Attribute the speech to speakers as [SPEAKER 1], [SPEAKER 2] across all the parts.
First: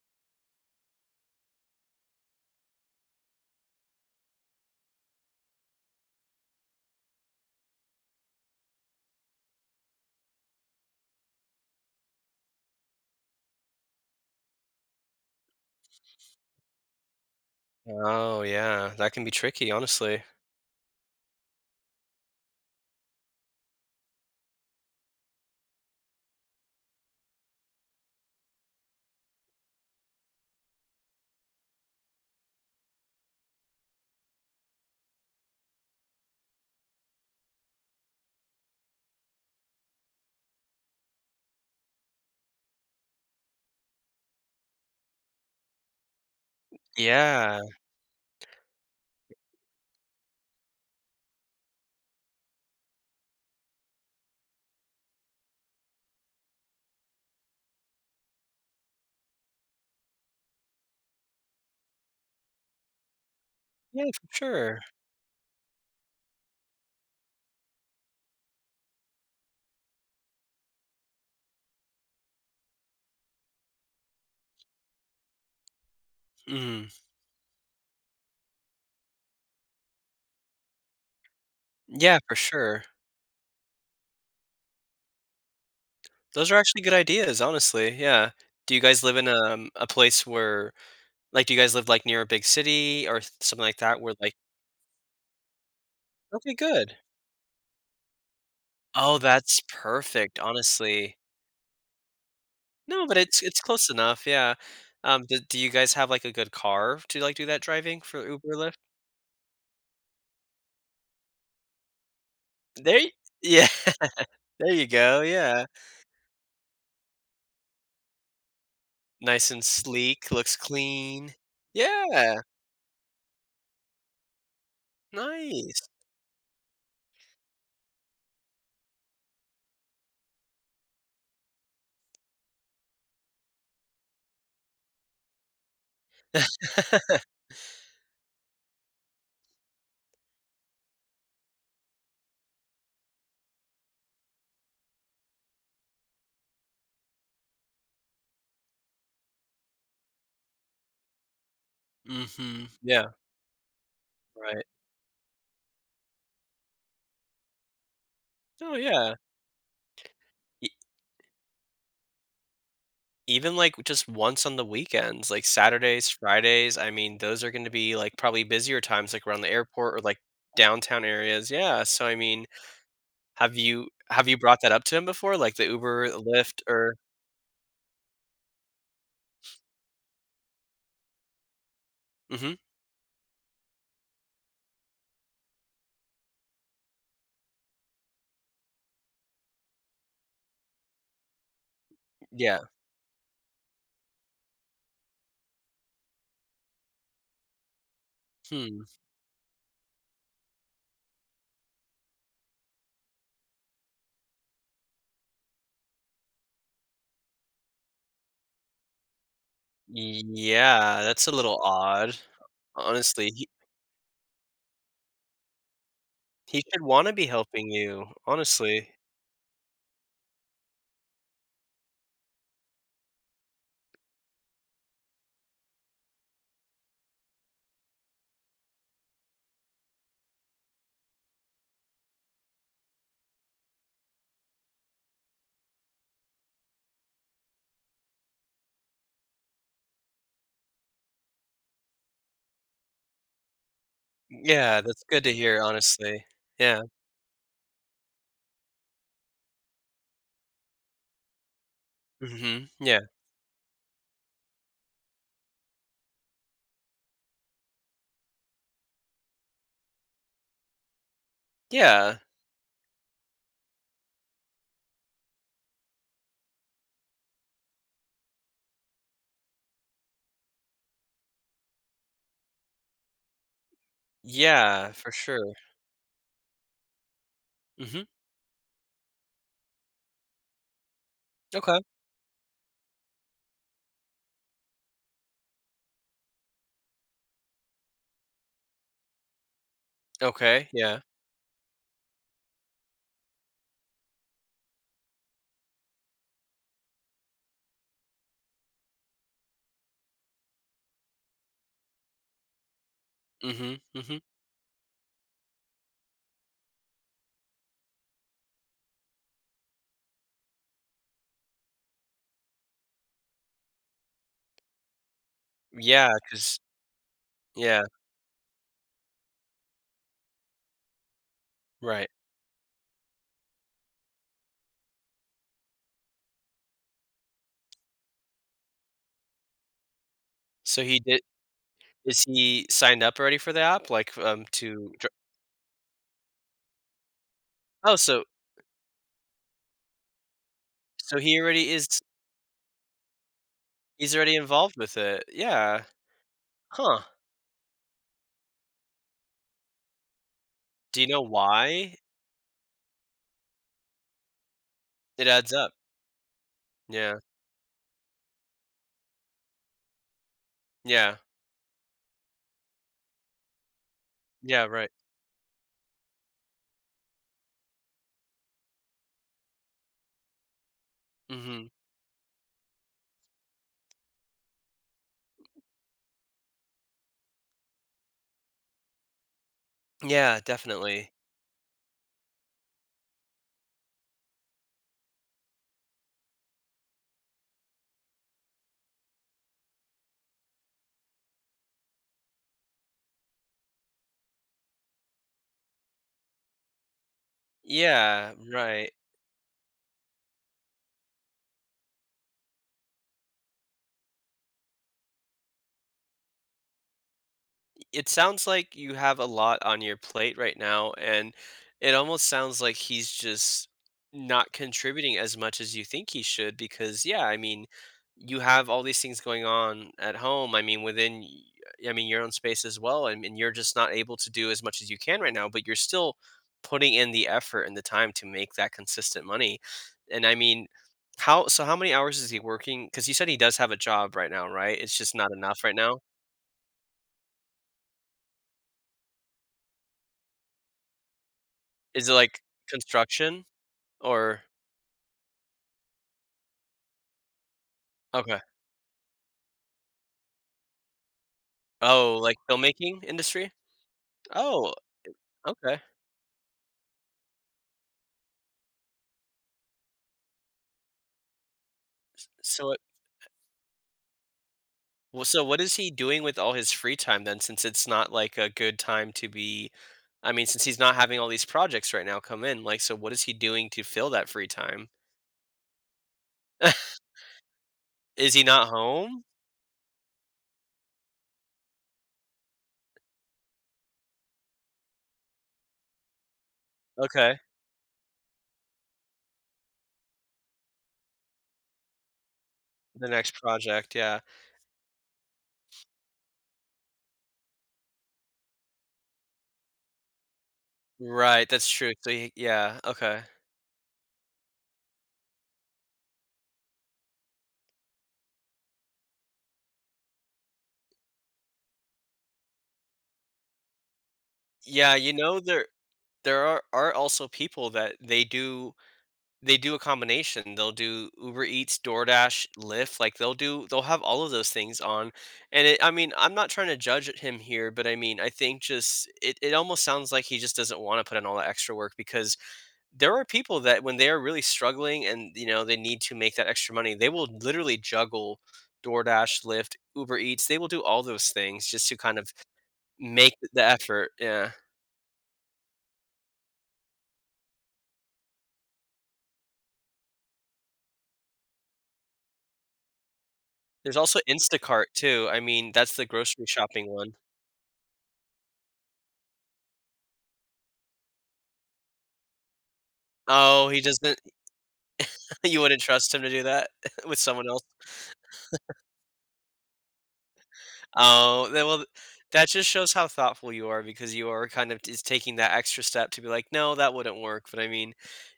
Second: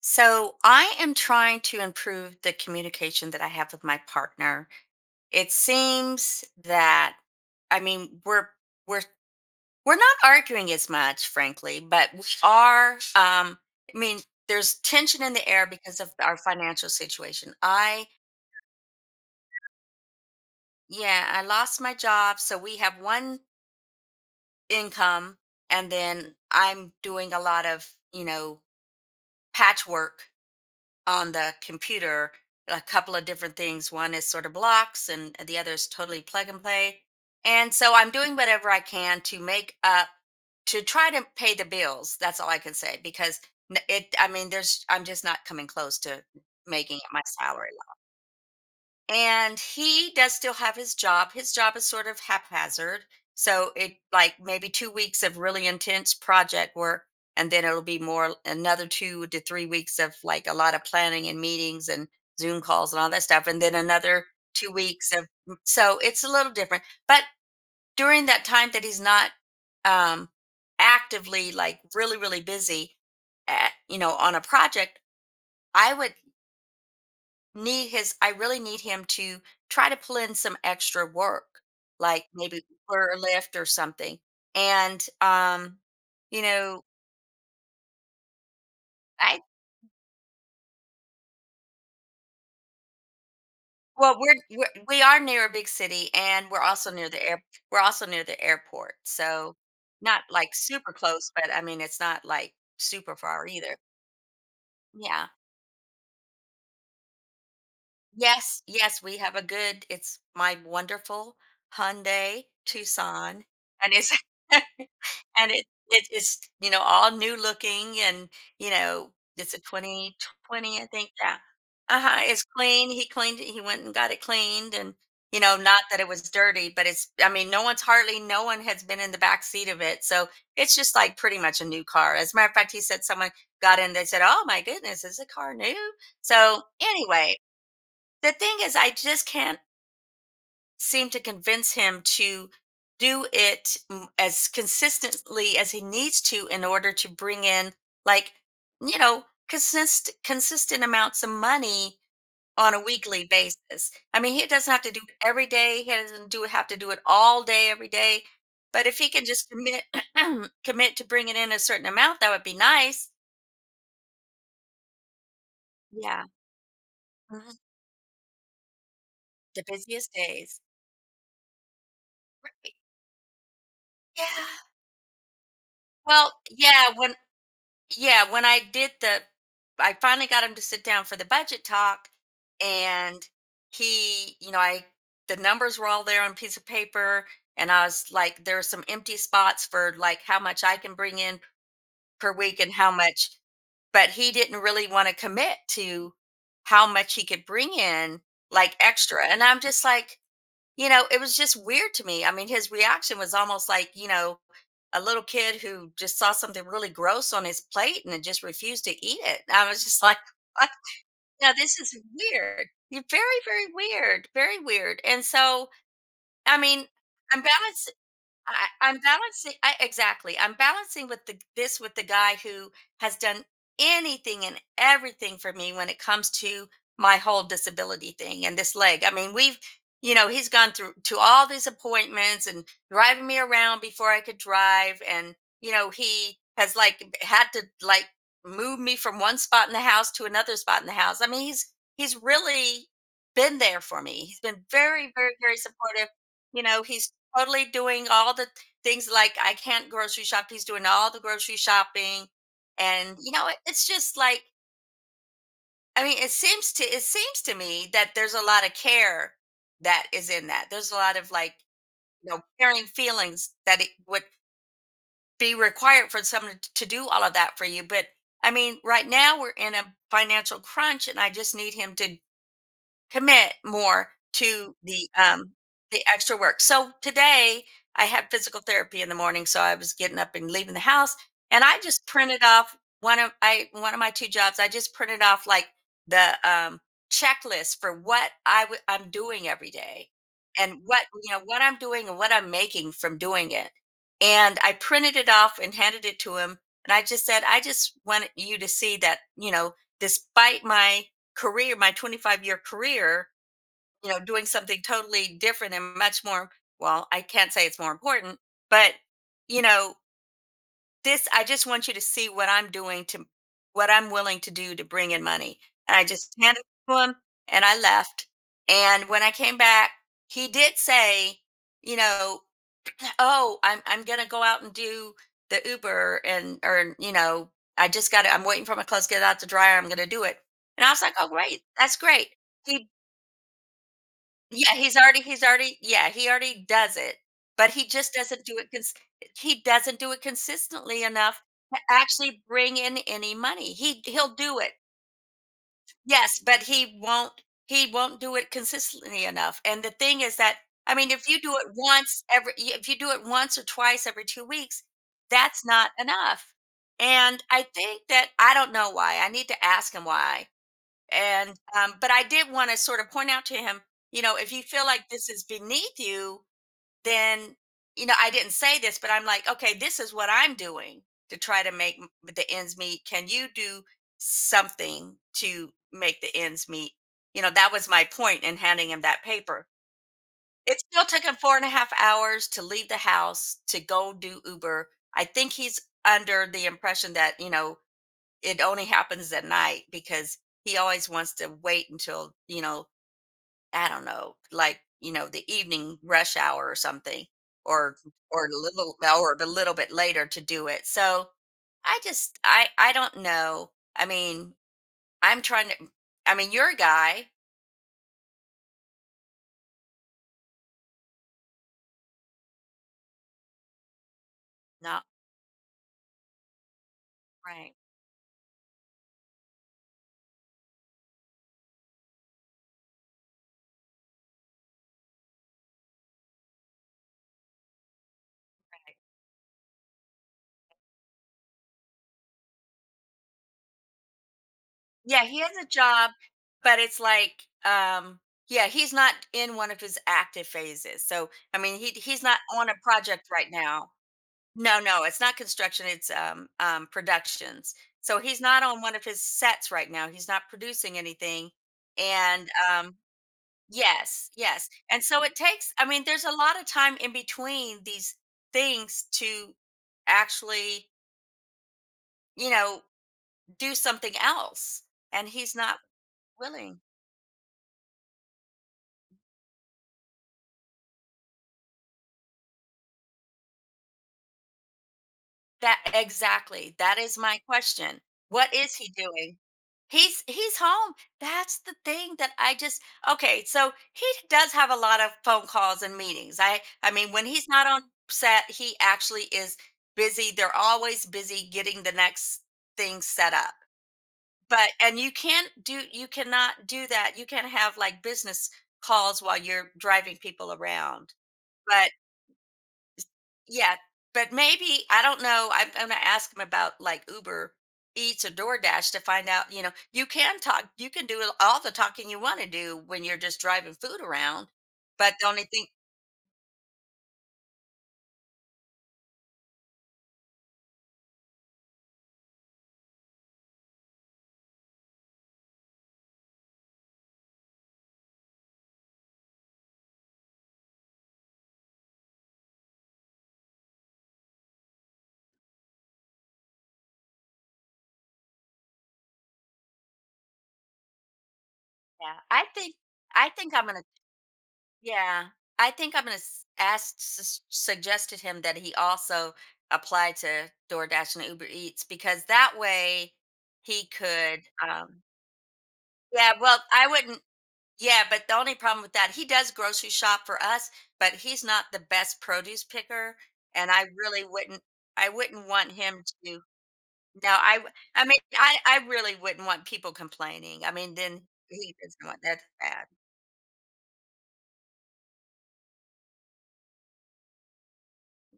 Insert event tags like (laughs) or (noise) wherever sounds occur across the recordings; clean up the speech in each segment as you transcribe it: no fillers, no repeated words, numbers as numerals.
[SPEAKER 1] So I am trying to improve the communication that I have with my partner. It seems that I mean we're we're not arguing as much, frankly, but we are. I mean, there's tension in the air because of our financial situation. I
[SPEAKER 2] Oh, yeah, that can be tricky, honestly.
[SPEAKER 1] Yeah, I lost my job, so we have one income, and then I'm doing a lot of you know patchwork on the computer a couple of different things. One is sort of blocks, and the other is totally plug and play. And so I'm doing whatever I can to make up to try to pay the bills. That's all I can say because it. I mean, there's. I'm just not coming close to making it my
[SPEAKER 2] Yeah.
[SPEAKER 1] salary. And he does still have his job. His job is sort of haphazard. So it like maybe 2 weeks of really intense project work. And then it'll be more another 2 to 3 weeks of like a lot of planning and meetings and Zoom calls and all that stuff. And then
[SPEAKER 2] Yeah,
[SPEAKER 1] another
[SPEAKER 2] for
[SPEAKER 1] two
[SPEAKER 2] sure.
[SPEAKER 1] weeks of, so it's a little different. But during that time that he's not um, actively like really, really busy at, you know, on a project, I would
[SPEAKER 2] Mm.
[SPEAKER 1] need his I really need him to try to pull in some extra work,
[SPEAKER 2] Yeah,
[SPEAKER 1] like
[SPEAKER 2] for
[SPEAKER 1] maybe
[SPEAKER 2] sure.
[SPEAKER 1] Uber or Lyft or something. And, you
[SPEAKER 2] Those are actually
[SPEAKER 1] know,
[SPEAKER 2] good ideas, honestly, yeah. Do you guys live in,
[SPEAKER 1] I
[SPEAKER 2] a place where like, do you guys live, like, near a big city or s something like that where,
[SPEAKER 1] Well,
[SPEAKER 2] like
[SPEAKER 1] we are near a big city, and
[SPEAKER 2] okay,
[SPEAKER 1] we're also
[SPEAKER 2] good.
[SPEAKER 1] near the air. We're also near the airport,
[SPEAKER 2] Oh,
[SPEAKER 1] so
[SPEAKER 2] that's
[SPEAKER 1] not
[SPEAKER 2] perfect,
[SPEAKER 1] like super
[SPEAKER 2] honestly.
[SPEAKER 1] close, but I mean, it's not like
[SPEAKER 2] No, but
[SPEAKER 1] super
[SPEAKER 2] it's
[SPEAKER 1] far
[SPEAKER 2] it's
[SPEAKER 1] either.
[SPEAKER 2] close enough, yeah.
[SPEAKER 1] Yeah.
[SPEAKER 2] Do you guys have, like, a good car to, like, do that driving for Uber
[SPEAKER 1] Yes,
[SPEAKER 2] Lyft?
[SPEAKER 1] yes, we have a good it's my wonderful Hyundai
[SPEAKER 2] There y
[SPEAKER 1] Tucson,
[SPEAKER 2] yeah,
[SPEAKER 1] and it's (laughs)
[SPEAKER 2] (laughs) there you go,
[SPEAKER 1] and
[SPEAKER 2] yeah.
[SPEAKER 1] it is, you know, all new looking and, you know,
[SPEAKER 2] Nice
[SPEAKER 1] it's a
[SPEAKER 2] and sleek, looks
[SPEAKER 1] 2020, I think,
[SPEAKER 2] clean.
[SPEAKER 1] yeah. Uh-huh,
[SPEAKER 2] Yeah.
[SPEAKER 1] it's clean, he cleaned it, he went and got it cleaned and, you know, not
[SPEAKER 2] Nice.
[SPEAKER 1] that it was dirty, but it's I mean, no one's hardly no one has been in the back seat of it, so it's just like pretty much a new car. As a matter of fact, he said someone got in, they said, "Oh my goodness, is the car new?" So
[SPEAKER 2] (laughs)
[SPEAKER 1] anyway, the thing is I just can't seem to convince him to do as consistently as he needs to in order to bring in like you know consistent amounts of money
[SPEAKER 2] Mhm.
[SPEAKER 1] on a
[SPEAKER 2] Yeah,
[SPEAKER 1] weekly basis. I mean, he
[SPEAKER 2] right.
[SPEAKER 1] doesn't have to do it every day. He doesn't do have to do it all day every day,
[SPEAKER 2] Oh,
[SPEAKER 1] but if he
[SPEAKER 2] yeah.
[SPEAKER 1] can just commit (clears throat)
[SPEAKER 2] E
[SPEAKER 1] commit to bringing in a certain amount that would be nice.
[SPEAKER 2] even, like, just once on the weekends, like, Saturdays,
[SPEAKER 1] Yeah,
[SPEAKER 2] Fridays, I mean, those are
[SPEAKER 1] mhm,
[SPEAKER 2] gonna be, like, probably busier times, like, around the
[SPEAKER 1] the
[SPEAKER 2] airport or,
[SPEAKER 1] busiest
[SPEAKER 2] like,
[SPEAKER 1] days.
[SPEAKER 2] downtown areas, yeah, so, I mean,
[SPEAKER 1] Right,
[SPEAKER 2] have you
[SPEAKER 1] yeah,
[SPEAKER 2] brought that up to him before, like, the Uber, the
[SPEAKER 1] well
[SPEAKER 2] Lyft,
[SPEAKER 1] yeah
[SPEAKER 2] or
[SPEAKER 1] when yeah, when I did the, I finally got him to sit down for the budget talk,
[SPEAKER 2] mhm,
[SPEAKER 1] and he, you know, I the numbers were all there on a piece of paper, and I was like, there are some empty spots for like how much I can bring in per
[SPEAKER 2] yeah,
[SPEAKER 1] week and how much, but he didn't really want to commit to how much he could bring in like
[SPEAKER 2] hmm.
[SPEAKER 1] extra, and I'm just like, you know, it was just weird to me. I mean, his reaction was almost like, you know, a little kid who just saw something really gross on his plate and just refused to eat it. I was just (laughs) like, "What?
[SPEAKER 2] Yeah, that's a
[SPEAKER 1] Now
[SPEAKER 2] little
[SPEAKER 1] this is
[SPEAKER 2] odd.
[SPEAKER 1] weird. You're very,
[SPEAKER 2] Honestly,
[SPEAKER 1] very weird. Very weird." And so, I
[SPEAKER 2] he should
[SPEAKER 1] mean,
[SPEAKER 2] wanna be
[SPEAKER 1] I'm glad
[SPEAKER 2] helping you,
[SPEAKER 1] I
[SPEAKER 2] honestly.
[SPEAKER 1] I'm balancing I exactly. I'm balancing with the this with the guy who has done anything and everything for me when it comes to my whole disability thing and this leg. I mean, we've you know, he's gone through to all these appointments and driving me around before I could drive and you know, he has like had to like move me from one spot in the house to another spot in the house. I mean, he's really been there for me. He's been
[SPEAKER 2] Yeah, that's
[SPEAKER 1] very,
[SPEAKER 2] good to
[SPEAKER 1] very, very
[SPEAKER 2] hear,
[SPEAKER 1] supportive,
[SPEAKER 2] honestly.
[SPEAKER 1] you
[SPEAKER 2] Yeah.
[SPEAKER 1] know, he's totally doing all the things like I can't grocery shop. He's doing all the grocery shopping,
[SPEAKER 2] Mhm, yeah.
[SPEAKER 1] and you know, it's just like I mean, it seems to me that there's a lot of care that is in that. There's a lot of like
[SPEAKER 2] Yeah.
[SPEAKER 1] you know caring feelings that it would be required for someone to do all of that for you. But I mean, right now we're in a financial crunch, and I just need him to commit more to
[SPEAKER 2] Yeah, for sure.
[SPEAKER 1] the extra work. So today
[SPEAKER 2] Mhm.
[SPEAKER 1] I had physical therapy in the morning, so I was getting up and leaving the house, and I
[SPEAKER 2] Okay.
[SPEAKER 1] just printed off one of my 2 jobs, I just printed off like the, checklist for what I'm doing every day
[SPEAKER 2] Okay,
[SPEAKER 1] and
[SPEAKER 2] yeah.
[SPEAKER 1] what, you know, what I'm doing and what I'm making from doing it. And I printed it off and handed it to him, and I just said, "I just want you to see that, you know, despite my career, my 25-year career,
[SPEAKER 2] Mhm,
[SPEAKER 1] you
[SPEAKER 2] mhm.
[SPEAKER 1] know, doing something totally different and much more. Well, I can't say it's more important, but, you know, this, I just want you to see what I'm doing to what I'm willing to do to bring in money. And I
[SPEAKER 2] Yeah,
[SPEAKER 1] just
[SPEAKER 2] 'cause
[SPEAKER 1] handed it to him and I
[SPEAKER 2] yeah,
[SPEAKER 1] left. And when I came back, he did say, you
[SPEAKER 2] right.
[SPEAKER 1] know, oh, I'm gonna go out and do the Uber and or you know, I'm waiting for my clothes to get out the dryer. I'm gonna do it.
[SPEAKER 2] So
[SPEAKER 1] And I
[SPEAKER 2] he
[SPEAKER 1] was like,
[SPEAKER 2] did
[SPEAKER 1] oh great, that's
[SPEAKER 2] is
[SPEAKER 1] great.
[SPEAKER 2] he
[SPEAKER 1] He
[SPEAKER 2] signed up already for the app? Like,
[SPEAKER 1] yeah,
[SPEAKER 2] to dr
[SPEAKER 1] he's already yeah, he already does it, but he
[SPEAKER 2] oh,
[SPEAKER 1] just
[SPEAKER 2] so
[SPEAKER 1] doesn't do he doesn't do it consistently
[SPEAKER 2] so he
[SPEAKER 1] enough
[SPEAKER 2] already
[SPEAKER 1] to
[SPEAKER 2] is
[SPEAKER 1] actually bring in any money. He
[SPEAKER 2] he's
[SPEAKER 1] he'll
[SPEAKER 2] already
[SPEAKER 1] do it.
[SPEAKER 2] involved with it. Yeah.
[SPEAKER 1] Yes, but
[SPEAKER 2] Huh.
[SPEAKER 1] he won't do it consistently enough. And the thing is that I
[SPEAKER 2] Do you
[SPEAKER 1] mean,
[SPEAKER 2] know
[SPEAKER 1] if you do it
[SPEAKER 2] why?
[SPEAKER 1] if you do it once or twice every 2 weeks,
[SPEAKER 2] It adds
[SPEAKER 1] that's
[SPEAKER 2] up.
[SPEAKER 1] not enough.
[SPEAKER 2] Yeah.
[SPEAKER 1] And I think that I don't know why. I need to ask him why.
[SPEAKER 2] Yeah.
[SPEAKER 1] And but I did want to sort of point out to him, you know, if you
[SPEAKER 2] Yeah,
[SPEAKER 1] feel
[SPEAKER 2] right.
[SPEAKER 1] like this is beneath you, then you know I didn't say this but I'm like okay this is what I'm doing to try
[SPEAKER 2] Mhm.
[SPEAKER 1] to the ends meet. Can you do something to make the ends meet? You know, that was my point in handing him that paper.
[SPEAKER 2] Yeah,
[SPEAKER 1] It still
[SPEAKER 2] definitely.
[SPEAKER 1] took him 4.5 hours to leave the house to go do Uber. I think he's under the impression that you know it only happens at night because he always wants to wait until you know I don't know, like, you know, the evening rush hour or something, or
[SPEAKER 2] Yeah, right.
[SPEAKER 1] or a little bit later to do it. So I don't know. I mean, I'm trying to I mean, you're a guy,
[SPEAKER 2] It sounds like you have a lot on your plate right now, and it almost sounds like he's just not
[SPEAKER 1] not
[SPEAKER 2] contributing as much as you think he should because yeah, I mean
[SPEAKER 1] right.
[SPEAKER 2] you have all these things going on at home, I mean within y- I mean your own space as well, and you're just not able to do as much as you can right now, but you're still putting in the effort and the time to make that consistent money. And how so how many hours is he working? Because you said he does have a job right now, right? It's just
[SPEAKER 1] Yeah,
[SPEAKER 2] not
[SPEAKER 1] he has
[SPEAKER 2] enough
[SPEAKER 1] a
[SPEAKER 2] right now.
[SPEAKER 1] job, but it's like yeah, he's not in one of his active phases. So I mean,
[SPEAKER 2] Is it
[SPEAKER 1] he's
[SPEAKER 2] like
[SPEAKER 1] not on a project
[SPEAKER 2] construction?
[SPEAKER 1] right now.
[SPEAKER 2] Or
[SPEAKER 1] No, no, it's not construction, it's, productions. So
[SPEAKER 2] okay.
[SPEAKER 1] he's not on one of his sets right now, he's not producing anything,
[SPEAKER 2] Oh, like
[SPEAKER 1] and, um
[SPEAKER 2] filmmaking industry?
[SPEAKER 1] yes, yes,
[SPEAKER 2] Oh,
[SPEAKER 1] and so it takes
[SPEAKER 2] okay.
[SPEAKER 1] I mean, there's a lot of time in between these things to actually, you
[SPEAKER 2] So what
[SPEAKER 1] know, do something else,
[SPEAKER 2] well,
[SPEAKER 1] and
[SPEAKER 2] so
[SPEAKER 1] he's
[SPEAKER 2] what is
[SPEAKER 1] not
[SPEAKER 2] he doing with all his
[SPEAKER 1] willing.
[SPEAKER 2] free time then, since it's not like a good time to be I mean, since he's not having all these projects right now come in, like so what is he doing to fill that free time?
[SPEAKER 1] That exactly,
[SPEAKER 2] (laughs)
[SPEAKER 1] that is my question.
[SPEAKER 2] Is he
[SPEAKER 1] What
[SPEAKER 2] not
[SPEAKER 1] is he
[SPEAKER 2] home?
[SPEAKER 1] doing? He's home. That's the thing that I just okay, so he does have a lot of phone calls and meetings. I mean when
[SPEAKER 2] Okay.
[SPEAKER 1] he's not on set, he actually is busy. They're always busy getting the next thing
[SPEAKER 2] The
[SPEAKER 1] set
[SPEAKER 2] next
[SPEAKER 1] up.
[SPEAKER 2] project, yeah.
[SPEAKER 1] But and you can't do you cannot do that. You can't have like business calls while you're driving people around.
[SPEAKER 2] Right, that's
[SPEAKER 1] But.
[SPEAKER 2] true. So he yeah, okay.
[SPEAKER 1] Yeah, but maybe I don't know. I'm gonna ask him about like Uber Eats or DoorDash to find out. You know, you can talk. You can do all the talking you want to do when you're just driving food around.
[SPEAKER 2] Yeah, you
[SPEAKER 1] But the
[SPEAKER 2] know
[SPEAKER 1] only thing,
[SPEAKER 2] there are also people that they do they do a combination. They'll do Uber Eats, DoorDash, Lyft, like they'll have all of those things on. And I mean, I'm not trying to judge at him here, but I mean, I think just it almost sounds like he just doesn't want to put in all that extra work, because there are people that when they are really struggling and you know they need to make that extra money, they will literally juggle DoorDash, Lyft, Uber Eats. They will do all those things just to kind
[SPEAKER 1] yeah,
[SPEAKER 2] of
[SPEAKER 1] I
[SPEAKER 2] make
[SPEAKER 1] think
[SPEAKER 2] the
[SPEAKER 1] I'm gonna.
[SPEAKER 2] effort. Yeah.
[SPEAKER 1] Yeah, I think I'm gonna suggested him that he also apply to DoorDash and Uber Eats because that way he
[SPEAKER 2] There's also
[SPEAKER 1] could.
[SPEAKER 2] Instacart
[SPEAKER 1] um
[SPEAKER 2] too. I mean, that's the
[SPEAKER 1] Yeah,
[SPEAKER 2] grocery
[SPEAKER 1] well, I
[SPEAKER 2] shopping one.
[SPEAKER 1] wouldn't. Yeah, but the only problem with that, he does grocery shop for us, but he's not the best produce picker,
[SPEAKER 2] Oh,
[SPEAKER 1] and
[SPEAKER 2] he
[SPEAKER 1] I
[SPEAKER 2] doesn't
[SPEAKER 1] really wouldn't I
[SPEAKER 2] (laughs)
[SPEAKER 1] wouldn't
[SPEAKER 2] You
[SPEAKER 1] want
[SPEAKER 2] wouldn't
[SPEAKER 1] him
[SPEAKER 2] trust him to
[SPEAKER 1] to
[SPEAKER 2] do that (laughs) with
[SPEAKER 1] no,
[SPEAKER 2] someone else?
[SPEAKER 1] I mean, I really wouldn't want people complaining. I mean, then
[SPEAKER 2] Oh, then,
[SPEAKER 1] he
[SPEAKER 2] well,
[SPEAKER 1] doesn't want that's
[SPEAKER 2] that just
[SPEAKER 1] bad.
[SPEAKER 2] shows how thoughtful you are, because you are kind of is taking that extra step to be like, "No, that wouldn't work." But I mean,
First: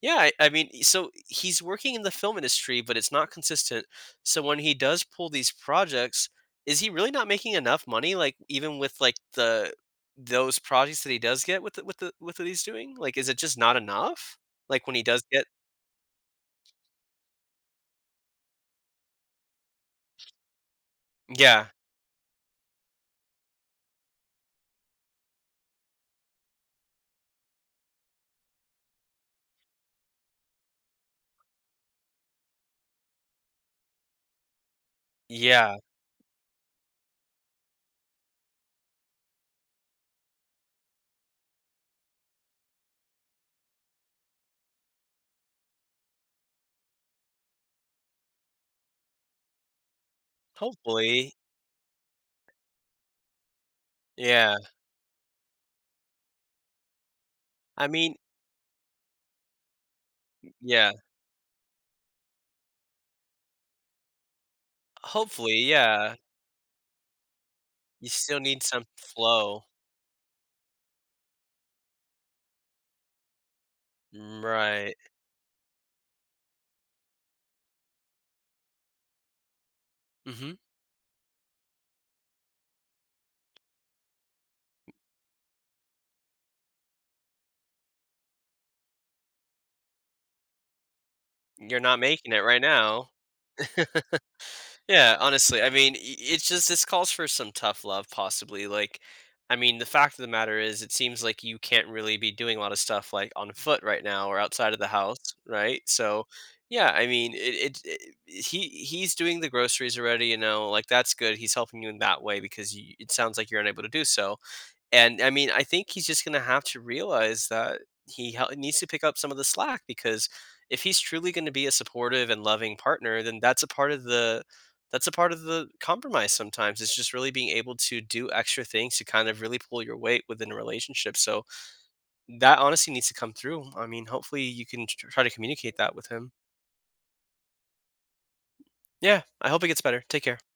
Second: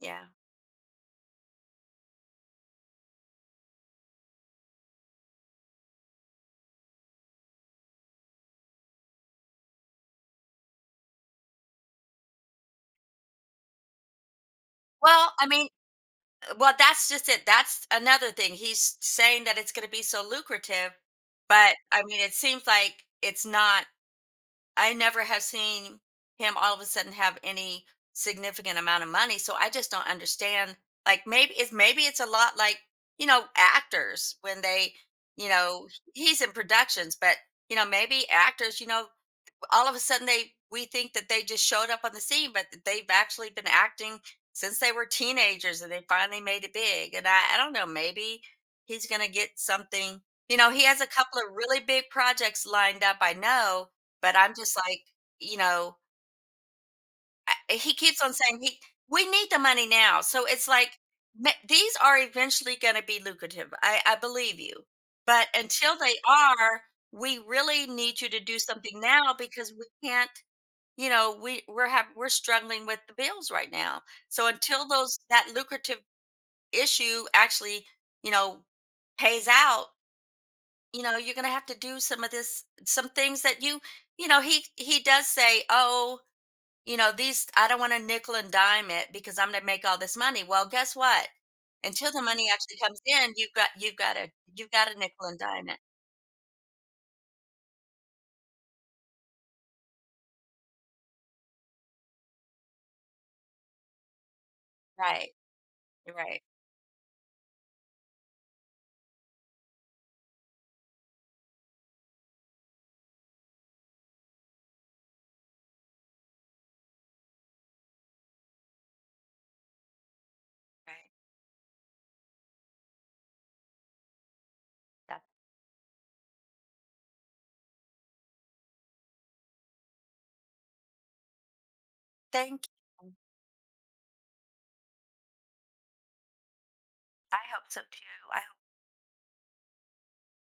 [SPEAKER 2] yeah,
[SPEAKER 1] Yeah.
[SPEAKER 2] I mean, so he's working in the film industry, but it's not consistent. So when he does pull these projects, is he really not making enough money, like, even with, like, the those projects that he does get with the with the with what he's doing? Like, is it just not enough? Like, when he does
[SPEAKER 1] Well,
[SPEAKER 2] get
[SPEAKER 1] I mean, well, that's just it. That's another thing. He's saying that it's going to be so lucrative,
[SPEAKER 2] yeah.
[SPEAKER 1] but I mean, it seems like it's not I never have seen him all of a sudden have any significant amount of money. So I just don't understand. Maybe it's a lot like, you know, actors when they, you
[SPEAKER 2] Yeah.
[SPEAKER 1] know, he's in productions, but you know, maybe actors, you know, all of a sudden they we think that they just showed up on the scene but they've actually been acting since they were teenagers and they finally made it big and I don't know maybe he's going to get something you know he has a
[SPEAKER 2] Hopefully.
[SPEAKER 1] couple of really big projects lined up I know but I'm
[SPEAKER 2] Yeah.
[SPEAKER 1] just like you know
[SPEAKER 2] I
[SPEAKER 1] he
[SPEAKER 2] mean
[SPEAKER 1] keeps on saying he we need the money now so it's
[SPEAKER 2] yeah.
[SPEAKER 1] like these are eventually going to be lucrative. I believe you but
[SPEAKER 2] Hopefully,
[SPEAKER 1] until they
[SPEAKER 2] yeah.
[SPEAKER 1] are we really
[SPEAKER 2] You
[SPEAKER 1] need you
[SPEAKER 2] still
[SPEAKER 1] to do
[SPEAKER 2] need some
[SPEAKER 1] something now
[SPEAKER 2] flow.
[SPEAKER 1] because we can't you know we we're have we're struggling with the bills right now
[SPEAKER 2] Mm,
[SPEAKER 1] so until
[SPEAKER 2] right.
[SPEAKER 1] those that lucrative issue actually you know pays out,
[SPEAKER 2] Mhm.
[SPEAKER 1] you know, you're going to have to do some of this some things that you know he does say oh you know these I don't want to nickel and dime it because I'm going to make all this money. Well guess what,
[SPEAKER 2] You're not
[SPEAKER 1] until the
[SPEAKER 2] making it
[SPEAKER 1] money
[SPEAKER 2] right
[SPEAKER 1] actually comes
[SPEAKER 2] now.
[SPEAKER 1] in you've got to
[SPEAKER 2] Yeah,
[SPEAKER 1] nickel and
[SPEAKER 2] honestly,
[SPEAKER 1] dime
[SPEAKER 2] I
[SPEAKER 1] it.
[SPEAKER 2] mean, I it's just this calls for some tough love possibly, like, I mean, the fact of the matter is it seems like you can't really be doing a lot of stuff, like, on foot right now or outside of the house,
[SPEAKER 1] right
[SPEAKER 2] right? So,
[SPEAKER 1] right
[SPEAKER 2] yeah, I mean, it he he's doing the groceries already, you know, like, that's good, he's helping you in that way because you it sounds like you're unable to do so. And I mean, I think he's just gonna have to realize that he ha- needs to pick up some of the slack, because if he's
[SPEAKER 1] right.
[SPEAKER 2] truly going to be a supportive and loving partner, then that's a
[SPEAKER 1] That-
[SPEAKER 2] part of the compromise. Sometimes it's just really being able to do extra things to kind of really pull your weight within a relationship, so that
[SPEAKER 1] Thank
[SPEAKER 2] honestly needs
[SPEAKER 1] you.
[SPEAKER 2] to come through. I mean, hopefully you can tr- try to communicate that with him.
[SPEAKER 1] I hope so too, I
[SPEAKER 2] Yeah, I hope it gets better. Take care.